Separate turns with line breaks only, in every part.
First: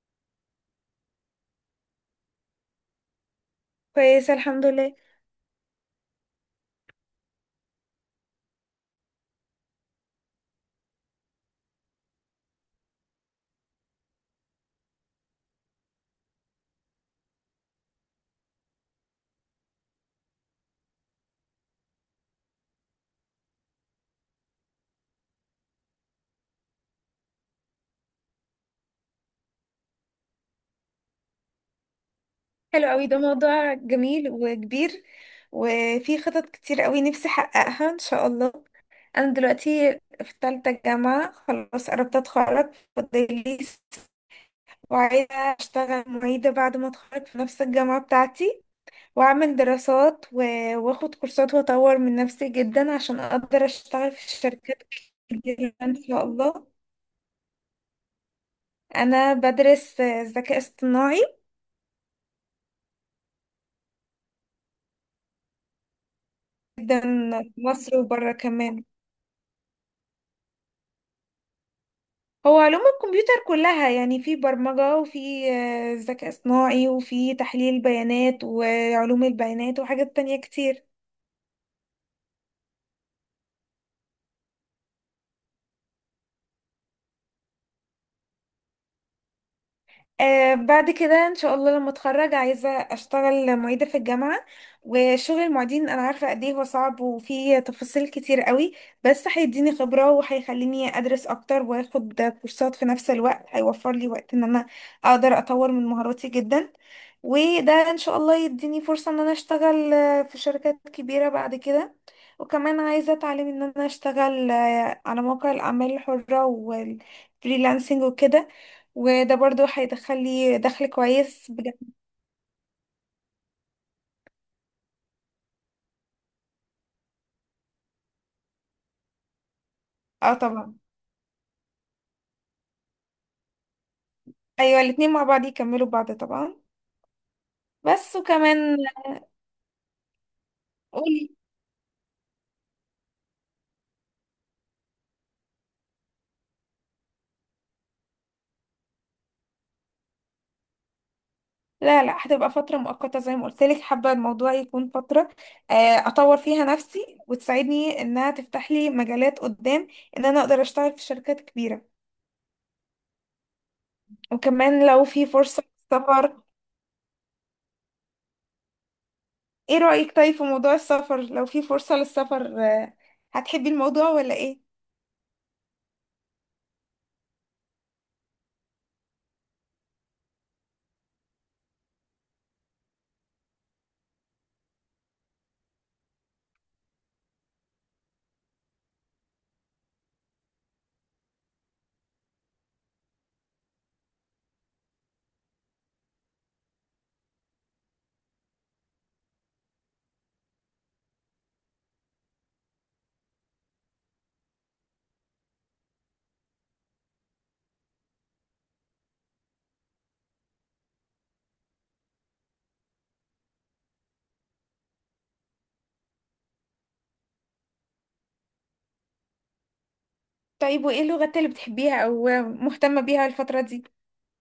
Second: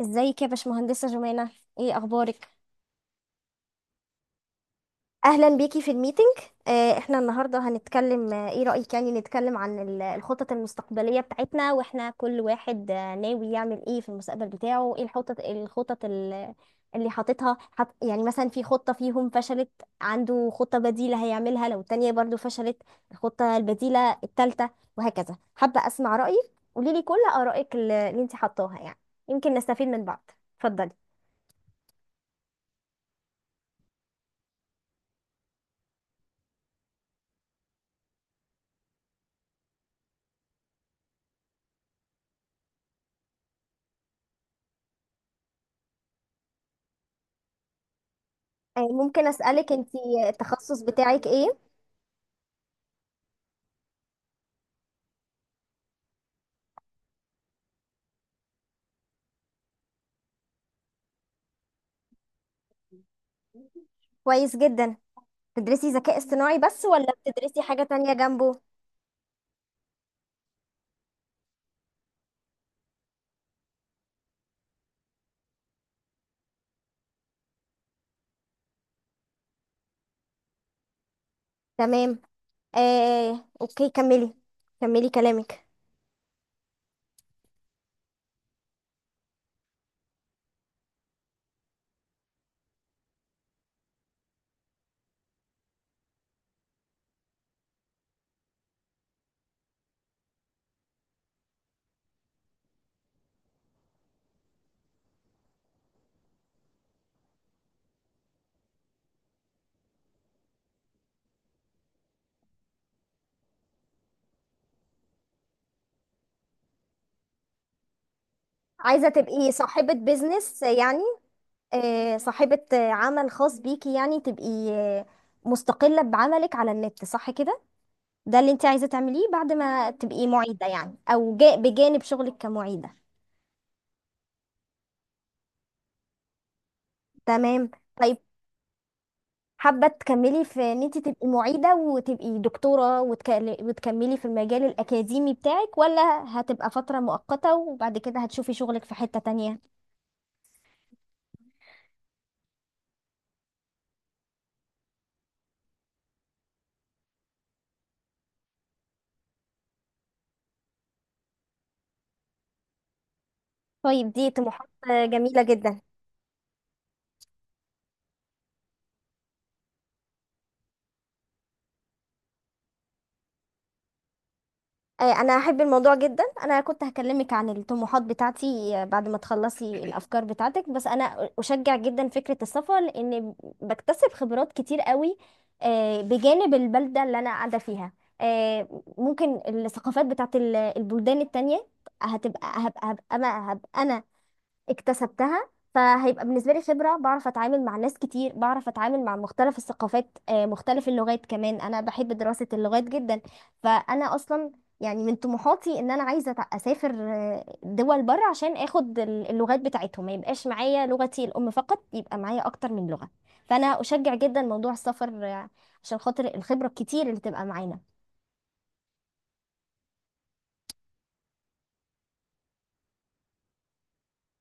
ازيك يا باشمهندسة جمانة؟ ايه اخبارك؟
كويسة الحمد لله.
اهلا بيكي في الميتنج. احنا النهارده هنتكلم، ايه رأيك يعني نتكلم عن الخطط المستقبلية بتاعتنا، واحنا كل واحد ناوي يعمل ايه في المستقبل بتاعه. ايه الخطط، اللي حاططها، يعني مثلا في خطة فيهم فشلت، عنده خطة بديلة هيعملها لو التانية برضو فشلت، الخطة البديلة التالتة وهكذا. حابة اسمع رأيك، قوليلي كل آرائك اللي انت حطاها، يعني يمكن نستفيد من بعض. اتفضلي.
حلو قوي، ده موضوع جميل وكبير، وفي خطط كتير قوي نفسي احققها ان شاء الله. انا دلوقتي في تالتة جامعة، خلاص قربت اتخرج، وعايزة اشتغل معيدة بعد ما اتخرج في نفس الجامعة بتاعتي،
ممكن
واعمل
أسألك انتي،
دراسات
التخصص
واخد
بتاعك
كورسات
ايه؟
واطور من نفسي جدا عشان اقدر اشتغل في شركات كتير ان شاء الله. انا بدرس ذكاء اصطناعي
كويس جدا. بتدرسي ذكاء اصطناعي بس
جدا،
ولا
في
بتدرسي حاجة
مصر
تانية
وبره
جنبه؟
كمان. هو علوم الكمبيوتر كلها، يعني في برمجة وفي ذكاء اصطناعي وفي تحليل بيانات وعلوم البيانات وحاجات تانية كتير.
تمام. اوكي كملي، كملي كلامك.
بعد كده ان شاء الله لما اتخرج عايزه اشتغل معيده في الجامعه. وشغل المعيدين انا عارفه قد ايه هو صعب وفيه تفاصيل كتير قوي، بس هيديني خبره وهيخليني ادرس اكتر واخد كورسات في نفس الوقت، هيوفر لي وقت ان انا اقدر اطور من مهاراتي جدا. وده ان شاء الله يديني فرصه ان انا اشتغل في شركات كبيره بعد كده. وكمان عايزه اتعلم ان انا اشتغل على مواقع الاعمال الحره والفريلانسنج وكده،
عايزة
وده
تبقي
برضو
صاحبة
هيدخل لي
بيزنس
دخل
يعني،
كويس بجد.
صاحبة عمل خاص بيكي، يعني تبقي مستقلة بعملك على النت، صح كده؟ ده اللي انت عايزة تعمليه بعد ما تبقي
اه
معيدة
طبعا.
يعني، او بجانب شغلك كمعيدة؟
ايوه، الاتنين مع بعض يكملوا بعض طبعا.
تمام. طيب،
بس وكمان.
حابة تكملي في ان انت تبقي
قولي.
معيدة وتبقي دكتورة وتكملي في المجال الأكاديمي بتاعك، ولا هتبقى فترة مؤقتة وبعد كده هتشوفي شغلك في حتة تانية؟
لا لا، هتبقى فترة مؤقتة زي ما قلت لك. حابة الموضوع يكون فترة آه، اطور فيها نفسي وتساعدني انها تفتح لي مجالات قدام، ان انا اقدر اشتغل في شركات كبيرة.
طيب، دي طموحات
وكمان لو في
جميلة
فرصة
جدا.
سفر. ايه رأيك طيب في موضوع السفر؟ لو في فرصة للسفر هتحبي الموضوع ولا ايه؟
انا احب الموضوع جدا. انا كنت هكلمك عن الطموحات بتاعتي بعد ما تخلصي الافكار بتاعتك، بس انا اشجع جدا فكرة السفر لان بكتسب خبرات كتير قوي بجانب البلدة اللي انا قاعدة فيها. ممكن الثقافات بتاعت البلدان التانية هتبقى، هبقى انا اكتسبتها، فهيبقى بالنسبة لي خبرة. بعرف أتعامل مع ناس كتير، بعرف أتعامل مع مختلف الثقافات، مختلف اللغات كمان. أنا بحب دراسة اللغات جدا، فأنا أصلا يعني من طموحاتي إن أنا عايزة أسافر دول بره عشان آخد اللغات بتاعتهم. ما يبقاش معايا لغتي الأم فقط، يبقى معايا أكتر من لغة. فأنا أشجع جدا موضوع السفر عشان خاطر الخبرة الكتير اللي تبقى معانا.
طيب وايه اللغات اللي بتحبيها او مهتمة بيها الفترة دي؟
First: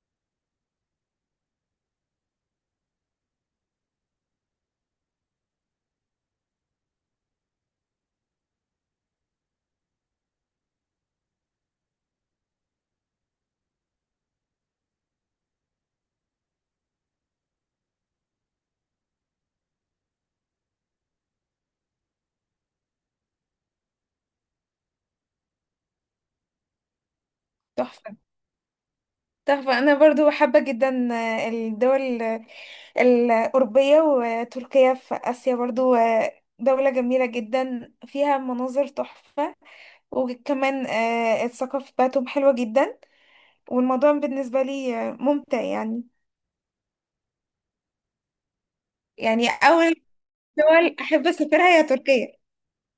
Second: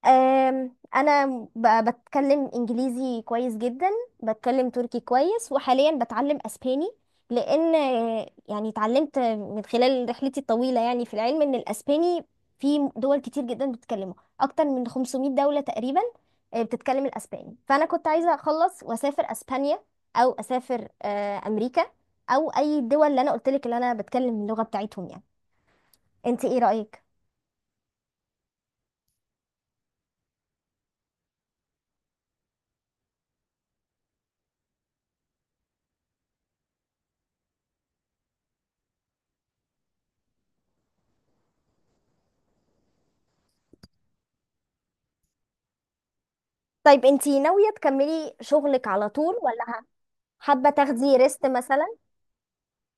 انا بتكلم انجليزي كويس جدا، بتكلم تركي كويس، وحاليا بتعلم اسباني، لان يعني اتعلمت من خلال رحلتي الطويلة يعني في العلم ان الاسباني في دول كتير جدا بتتكلمه، اكتر من 500 دولة تقريبا بتتكلم الاسباني. فانا كنت عايزة اخلص واسافر اسبانيا، او اسافر امريكا، او اي الدول اللي انا قلت لك اللي انا بتكلم اللغة بتاعتهم يعني. انت ايه رأيك؟
تحفة، تحفة. أنا برضو حابة جدا الدول الأوروبية، وتركيا في آسيا برضو دولة جميلة جدا فيها مناظر تحفة، وكمان الثقافة بتاعتهم حلوة جدا، والموضوع بالنسبة لي ممتع يعني.
طيب، انت ناوية تكملي شغلك على طول،
يعني
ولا
أول
حابة
دول
تاخدي
أحب
ريست
أسافرها هي
مثلا؟
تركيا.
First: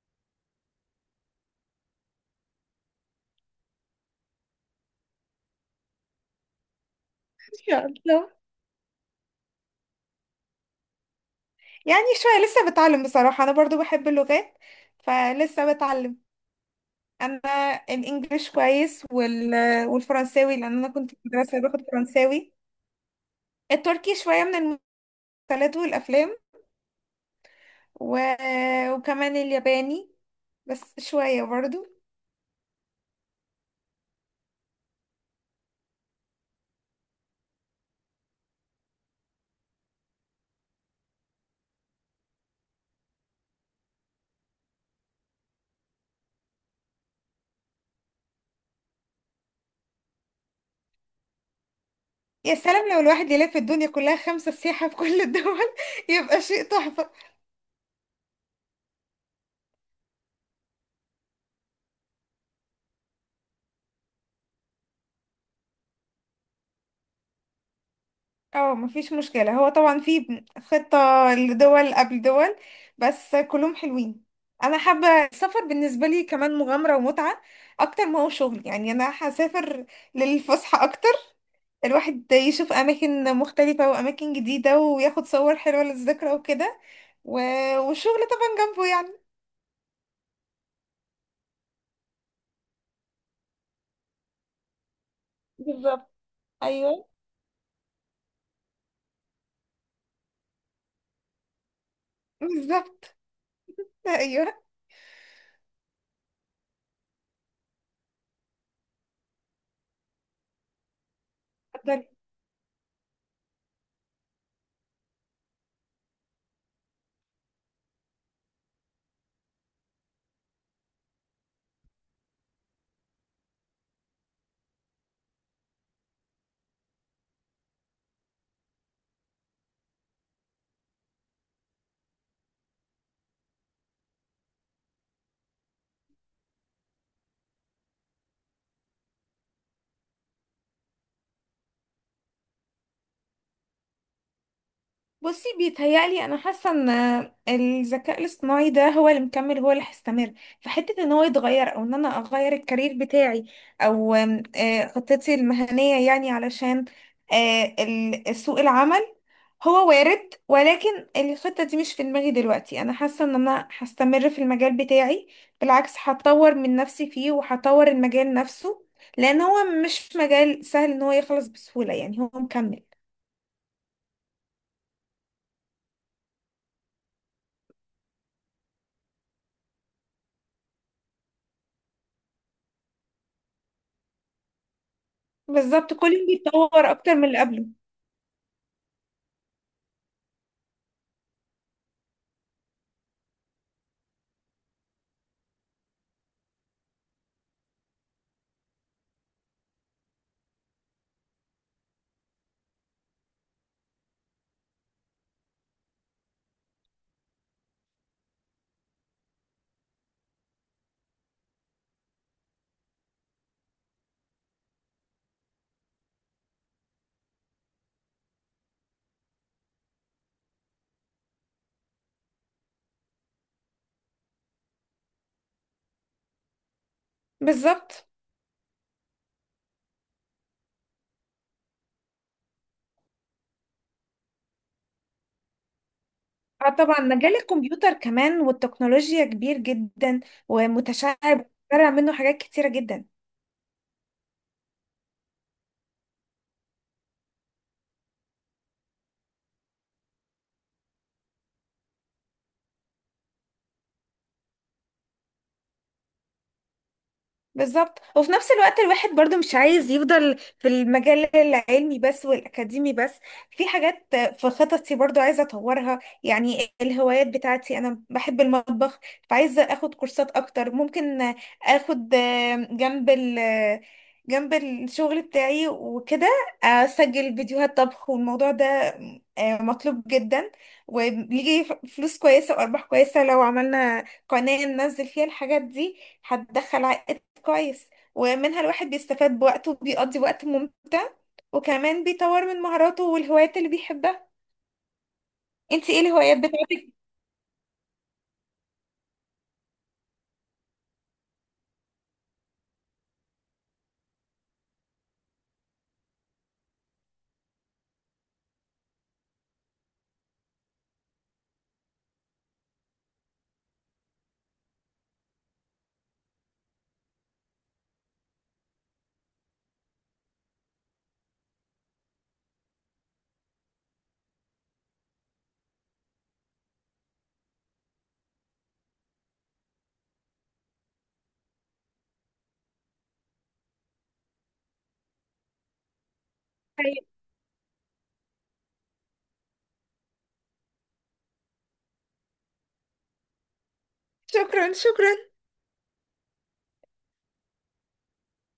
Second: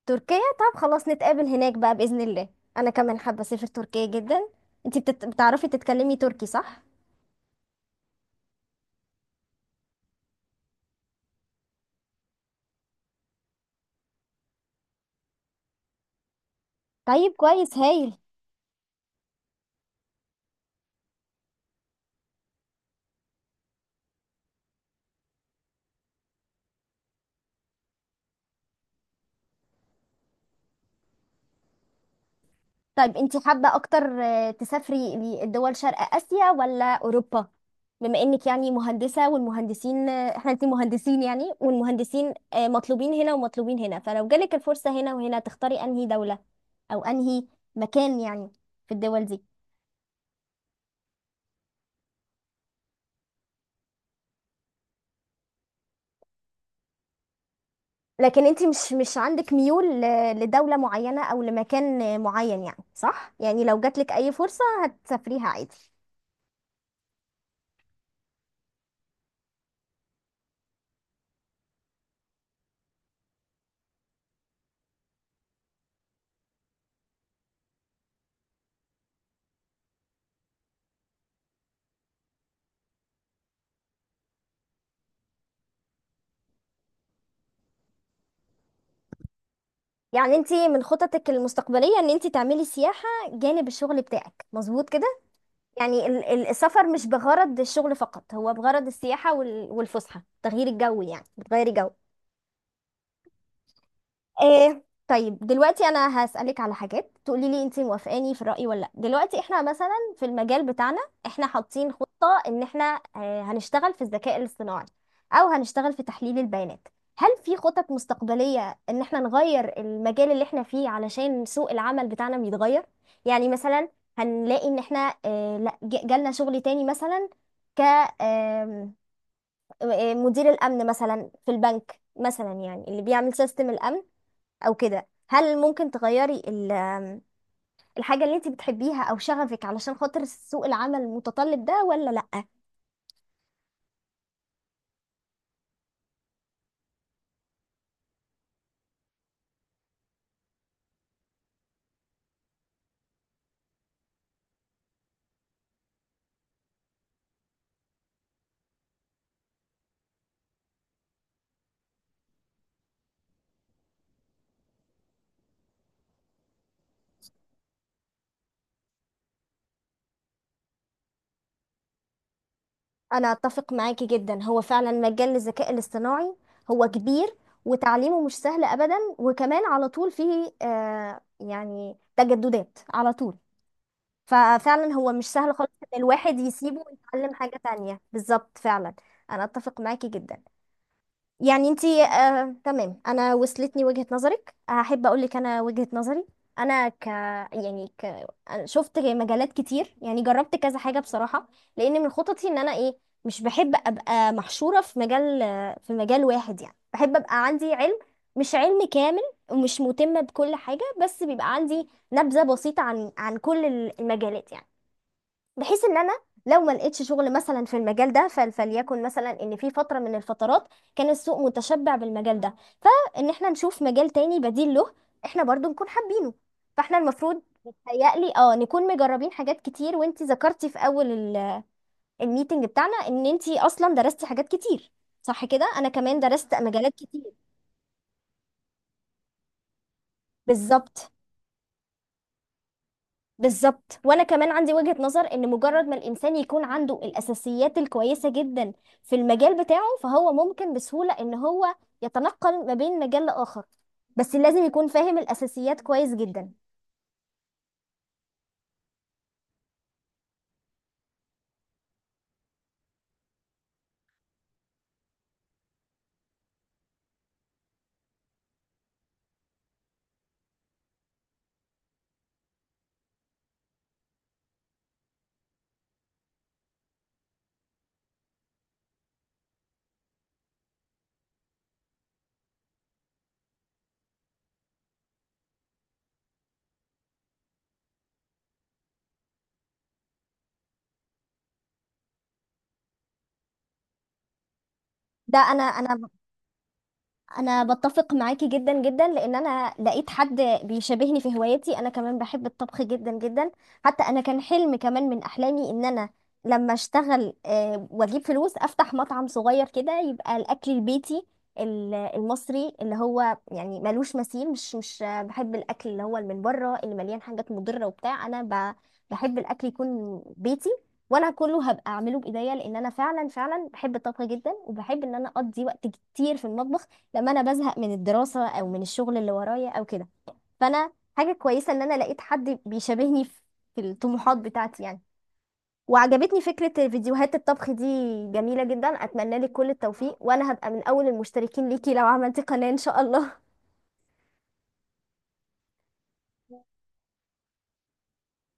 تركيا، طب خلاص نتقابل هناك بقى بإذن الله، أنا كمان حابة أسافر تركيا جدا. انتي بتت... بتعرفي تتكلمي تركي صح؟
إن شاء الله. يعني شوية، لسه بتعلم بصراحة. أنا برضو بحب اللغات فلسه بتعلم.
طيب،
أنا
كويس هايل.
الإنجليش كويس، والفرنساوي لأن أنا كنت في مدرسة باخد فرنساوي. التركي شوية من المسلسلات والأفلام، و... وكمان الياباني بس شوية برضو.
طيب، انتي حابة أكتر تسافري لدول شرق آسيا ولا أوروبا؟ بما إنك يعني مهندسة، والمهندسين احنا، انتي مهندسين يعني، والمهندسين مطلوبين هنا ومطلوبين هنا، فلو جالك الفرصة هنا وهنا تختاري أنهي دولة أو أنهي مكان يعني في الدول دي؟
يا سلام، لو الواحد يلف الدنيا كلها خمسة سياحة في كل الدول يبقى شيء تحفة.
لكن انت مش عندك ميول لدولة معينة او لمكان معين يعني، صح؟ يعني لو جاتلك اي فرصة هتسافريها عادي.
اه مفيش مشكلة، هو طبعا في خطة لدول قبل دول، بس كلهم حلوين. انا حابة السفر بالنسبة لي كمان مغامرة ومتعة، اكتر ما هو شغل. يعني انا هسافر للفسحة اكتر، الواحد يشوف اماكن مختلفة واماكن جديدة وياخد صور حلوة للذكرى وكده، و... والشغل طبعا جنبه يعني.
يعني انت من خططك المستقبلية ان انت تعملي سياحة جانب الشغل بتاعك، مظبوط كده؟ يعني
بالظبط.
السفر مش
ايوه
بغرض الشغل فقط، هو بغرض السياحة والفسحة، تغيير الجو، يعني بتغيري جو.
بالظبط. ايوه.
ايه. طيب، دلوقتي انا هسألك على حاجات تقولي لي انت موافقاني في الرأي ولا لا. دلوقتي احنا مثلا في المجال بتاعنا، احنا حاطين خطة ان احنا هنشتغل في الذكاء الاصطناعي او هنشتغل في تحليل البيانات. هل في خطط مستقبلية ان احنا نغير المجال اللي احنا فيه علشان سوق العمل بتاعنا بيتغير؟ يعني مثلا هنلاقي ان احنا، لا، جالنا شغل تاني مثلا، ك آم، مدير الامن مثلا في البنك مثلا، يعني اللي بيعمل سيستم الامن او كده. هل ممكن تغيري الحاجة اللي انت بتحبيها او شغفك علشان خاطر سوق العمل المتطلب ده، ولا لأ؟
بصي، بيتهيألي انا حاسه ان الذكاء الاصطناعي ده هو اللي مكمل، هو اللي هيستمر. فحته ان هو يتغير او ان انا اغير الكارير بتاعي، او آم، آه، خطتي المهنيه يعني، علشان سوق العمل، هو وارد ولكن الخطه دي مش في دماغي دلوقتي. انا حاسه ان انا هستمر في المجال بتاعي، بالعكس هطور من نفسي فيه وهطور المجال نفسه، لان هو مش مجال سهل ان هو يخلص بسهوله يعني، هو مكمل.
انا اتفق معاكي جدا. هو فعلا مجال الذكاء الاصطناعي هو كبير، وتعليمه مش سهل ابدا، وكمان على طول فيه آه يعني تجددات على طول. ففعلا هو مش سهل خالص
بالظبط،
ان
كل يوم
الواحد يسيبه
بيتطور اكتر من
ويتعلم
اللي
حاجة
قبله.
تانية، بالظبط فعلا. انا اتفق معاكي جدا. يعني انتي تمام، انا وصلتني وجهة نظرك، هحب اقول لك انا وجهة نظري. انا ك يعني ك أنا شفت مجالات كتير، يعني جربت كذا حاجة بصراحة، لان من خططي ان انا ايه، مش بحب ابقى محشورة في مجال، في مجال واحد يعني. بحب ابقى عندي علم، مش علم كامل ومش مهتمة بكل حاجة، بس بيبقى عندي نبذة بسيطة عن كل المجالات يعني، بحيث ان انا لو ما لقيتش شغل مثلا في المجال ده، فليكن مثلا ان في فتره من الفترات كان السوق متشبع بالمجال ده، فان احنا نشوف مجال تاني بديل له احنا برضو نكون حابينه. فاحنا المفروض
بالظبط.
بيتهيألي اه نكون مجربين حاجات كتير، وانتي ذكرتي في اول الميتنج بتاعنا ان انتي اصلا درستي حاجات كتير، صح كده؟ انا كمان درست
اه
مجالات
طبعا،
كتير.
مجال الكمبيوتر كمان والتكنولوجيا كبير جدا،
بالظبط.
ومتشعب طالع منه حاجات كتيرة جدا.
بالظبط، وانا كمان عندي وجهة نظر ان مجرد ما الانسان يكون عنده الاساسيات الكويسة جدا في المجال بتاعه، فهو ممكن بسهولة ان هو يتنقل ما بين مجال لاخر، بس لازم يكون فاهم الاساسيات كويس جدا.
بالظبط. وفي نفس الوقت الواحد برضو مش عايز يفضل في المجال العلمي بس والأكاديمي بس. في حاجات في خططي برضو عايزة أطورها، يعني الهوايات بتاعتي. أنا بحب المطبخ، فعايزة أخد كورسات أكتر. ممكن أخد جنب ال جنب الشغل بتاعي وكده أسجل فيديوهات طبخ، والموضوع ده مطلوب جدا وبيجي فلوس كويسة وأرباح كويسة. لو عملنا قناة ننزل فيها الحاجات دي هتدخل كويس، ومنها الواحد بيستفاد بوقته وبيقضي وقت ممتع، وكمان بيطور من مهاراته والهوايات اللي بيحبها.
ده انا
انت ايه
انا
الهوايات بتاعتك؟
انا بتفق معاكي جدا جدا، لان انا لقيت حد بيشبهني في هوايتي. انا كمان بحب الطبخ جدا جدا، حتى انا كان حلم كمان من احلامي ان انا لما اشتغل واجيب فلوس افتح مطعم صغير كده، يبقى الاكل البيتي المصري اللي هو يعني ملوش مثيل. مش بحب الاكل اللي هو اللي من بره اللي مليان حاجات مضرة وبتاع. انا بحب الاكل يكون بيتي، وانا كله هبقى اعمله بايديا، لان انا فعلا بحب الطبخ جدا، وبحب ان انا اقضي وقت كتير في المطبخ لما انا بزهق من الدراسه او من الشغل اللي ورايا او كده. فانا حاجه كويسه ان انا لقيت حد بيشابهني في الطموحات بتاعتي يعني. وعجبتني فكره
طيب.
فيديوهات الطبخ دي، جميله جدا. اتمنى لك كل التوفيق، وانا هبقى من اول المشتركين ليكي لو عملتي قناه ان شاء الله.
شكرا شكرا.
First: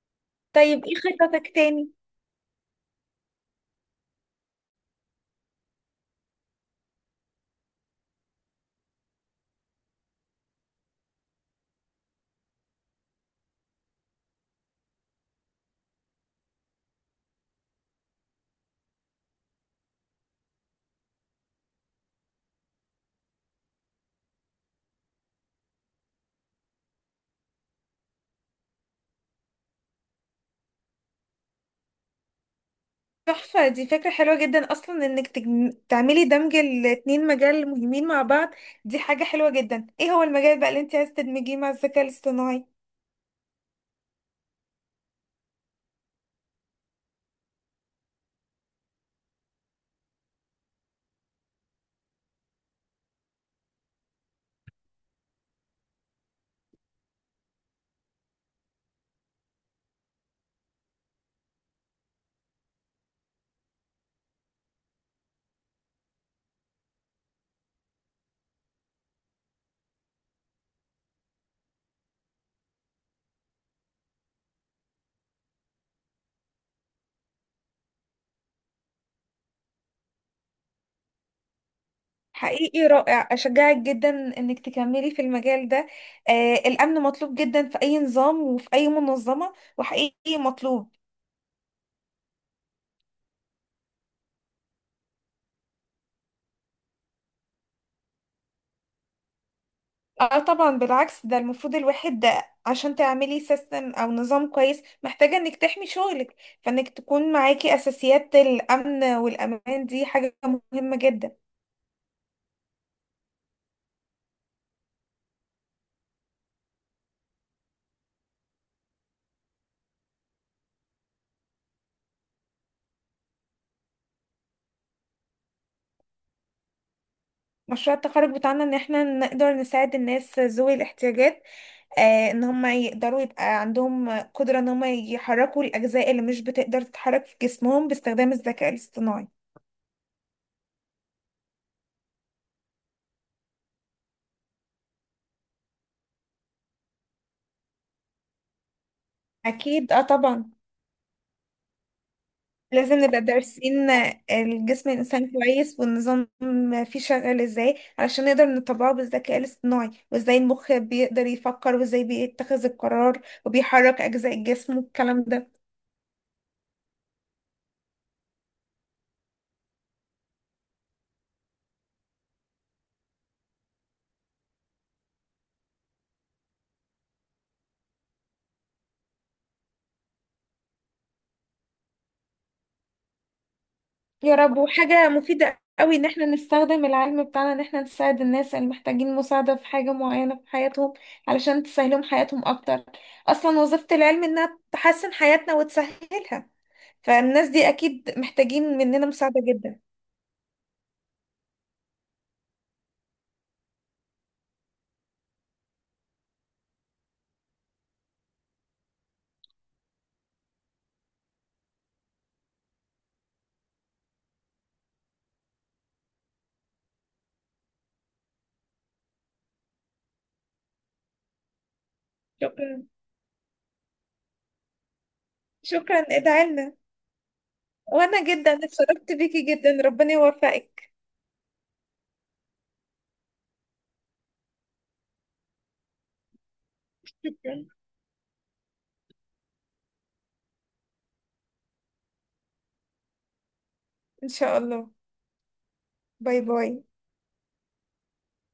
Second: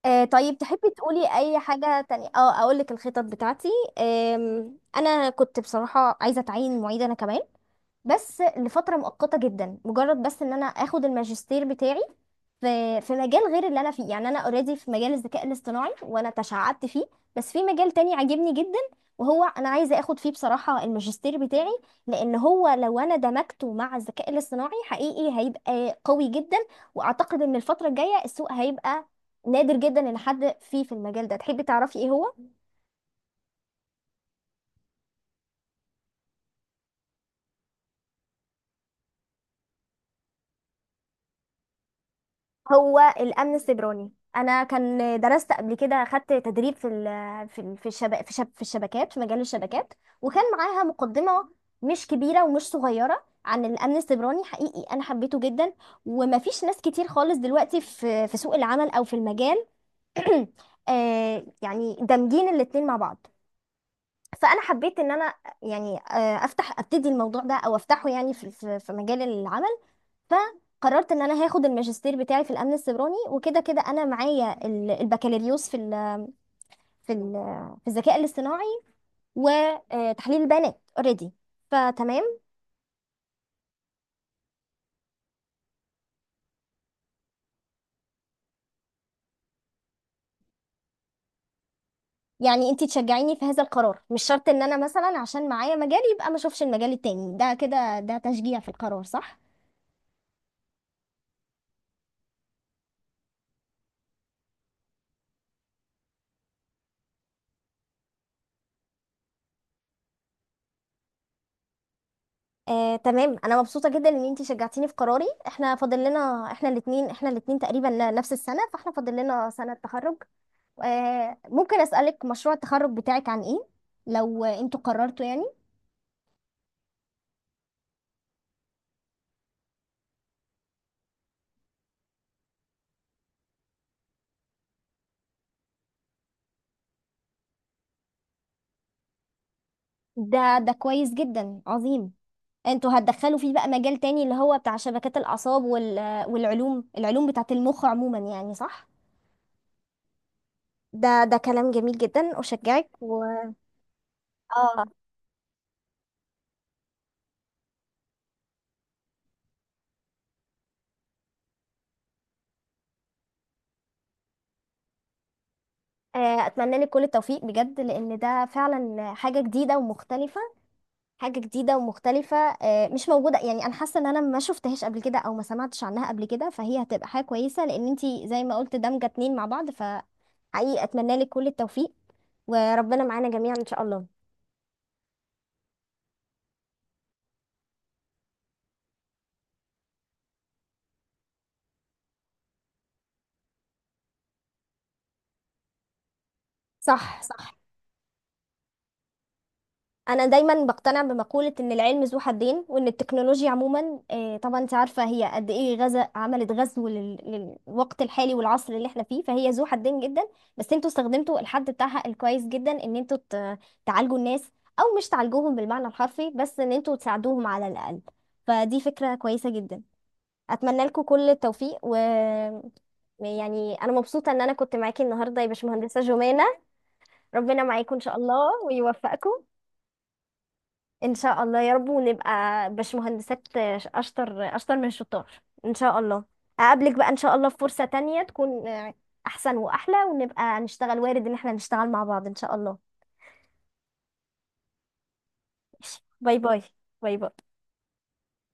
آه طيب،
طيب
تحبي
ايه
تقولي
خططك
اي
تاني؟
حاجة تانية؟ اه، اقول لك الخطط بتاعتي. انا كنت بصراحة عايزة اتعين معيد انا كمان، بس لفترة مؤقتة جدا، مجرد بس ان انا اخد الماجستير بتاعي في مجال غير اللي انا فيه يعني. انا اوريدي في مجال الذكاء الاصطناعي وانا تشعبت فيه، بس في مجال تاني عاجبني جدا وهو انا عايزة اخد فيه بصراحة الماجستير بتاعي، لان هو لو انا دمجته مع الذكاء الاصطناعي حقيقي هيبقى قوي جدا. واعتقد ان الفترة الجاية السوق هيبقى نادر جدا ان حد فيه في المجال ده. تحبي تعرفي ايه هو؟
تحفة، دي فكرة حلوة جدا أصلا إنك تعملي دمج الاتنين مجال مهمين مع بعض. دي حاجة حلوة جدا. إيه هو المجال بقى اللي أنت عايزة تدمجيه مع الذكاء الاصطناعي؟
هو الامن السيبراني. انا كان درست قبل كده، خدت تدريب في الشبا في, شب في الشبكات في مجال الشبكات، وكان معاها مقدمه مش كبيره ومش صغيره عن الامن السيبراني، حقيقي انا حبيته جدا. ومفيش ناس كتير خالص دلوقتي في سوق العمل او في المجال يعني دامجين الاتنين مع بعض. فانا حبيت ان انا يعني ابتدي الموضوع ده او افتحه يعني في مجال العمل. فقررت ان انا هاخد الماجستير بتاعي في الامن السيبراني، وكده كده انا معايا البكالوريوس في ال في الذكاء الاصطناعي وتحليل البيانات اوريدي، فتمام.
حقيقي رائع، أشجعك جدا إنك تكملي في المجال ده. آه الأمن مطلوب جدا في أي نظام وفي أي منظمة، وحقيقي مطلوب.
يعني انتي تشجعيني في هذا القرار؟ مش شرط ان انا مثلا عشان معايا مجال يبقى ما اشوفش المجال التاني ده، كده ده تشجيع في القرار، صح؟
اه طبعا، بالعكس، ده المفروض الواحد ده، عشان تعملي سيستم او نظام كويس محتاجة انك تحمي شغلك، فانك تكون معاكي اساسيات الامن والامان دي حاجة مهمة جدا.
تمام، انا مبسوطه جدا ان انتي شجعتيني في قراري. احنا فاضل لنا، احنا الاثنين، احنا الاثنين تقريبا نفس السنه، فاحنا فاضل لنا سنه تخرج. ممكن أسألك مشروع التخرج بتاعك عن ايه، لو انتوا قررتوا يعني؟
مشروع التخرج بتاعنا ان احنا نقدر نساعد الناس ذوي الاحتياجات، ان هم يقدروا يبقى عندهم قدرة ان هم يحركوا الاجزاء اللي مش بتقدر تتحرك في جسمهم باستخدام الذكاء الاصطناعي.
ده ده كويس جدا، عظيم. انتوا هتدخلوا فيه بقى مجال تاني اللي هو بتاع شبكات الأعصاب والعلوم، بتاعة المخ عموما يعني، صح؟
اكيد اه طبعا.
ده ده كلام جميل جدا، أشجعك.
لازم نبقى
و
دارسين
اه،
الجسم الإنسان كويس، والنظام فيه شغال ازاي علشان نقدر نطبقه بالذكاء الاصطناعي، وازاي المخ بيقدر يفكر وازاي بيتخذ القرار وبيحرك أجزاء الجسم والكلام ده.
أتمنى لك كل التوفيق بجد، لأن ده فعلا حاجة جديدة ومختلفة، حاجة جديدة ومختلفة مش موجودة يعني. أنا حاسة إن أنا ما شفتهاش قبل كده أو ما سمعتش عنها قبل كده، فهي هتبقى حاجة كويسة، لأن أنتي زي ما قلت دمجة اتنين مع بعض. فحقيقي أتمنى لك كل التوفيق، وربنا معانا جميعا إن شاء الله.
يا رب. وحاجة مفيدة قوي ان احنا نستخدم العلم بتاعنا ان احنا نساعد الناس اللي محتاجين مساعدة في حاجة معينة في حياتهم، علشان تسهلهم حياتهم اكتر. اصلا وظيفة العلم انها تحسن حياتنا وتسهلها،
صح،
فالناس
صح.
دي اكيد محتاجين مننا مساعدة جدا.
انا دايما بقتنع بمقولة ان العلم ذو حدين، وان التكنولوجيا عموما طبعا انت عارفة هي قد ايه غزا، عملت غزو للوقت الحالي والعصر اللي احنا فيه، فهي ذو حدين جدا. بس انتوا استخدمتوا الحد بتاعها الكويس جدا ان انتوا تعالجوا الناس، او مش تعالجوهم بالمعنى الحرفي بس، ان انتوا تساعدوهم على الاقل. فدي فكرة كويسة جدا، اتمنى لكم كل التوفيق. و
شكرا
يعني انا مبسوطة ان انا كنت معاكي النهاردة يا
شكرا،
باشمهندسة جمانة.
ادعي لنا.
ربنا معاكم ان شاء
وانا جدا
الله
اتشرفت
ويوفقكم.
بيكي جدا، ربنا يوفقك.
ان شاء الله يا رب، ونبقى باشمهندسات اشطر، اشطر من الشطار ان شاء الله. اقابلك بقى ان شاء الله في
شكرا.
فرصة تانية تكون احسن واحلى، ونبقى نشتغل. وارد ان احنا نشتغل مع بعض ان شاء الله.
ان شاء الله.
ماشي. باي
باي
باي.
باي.
باي باي.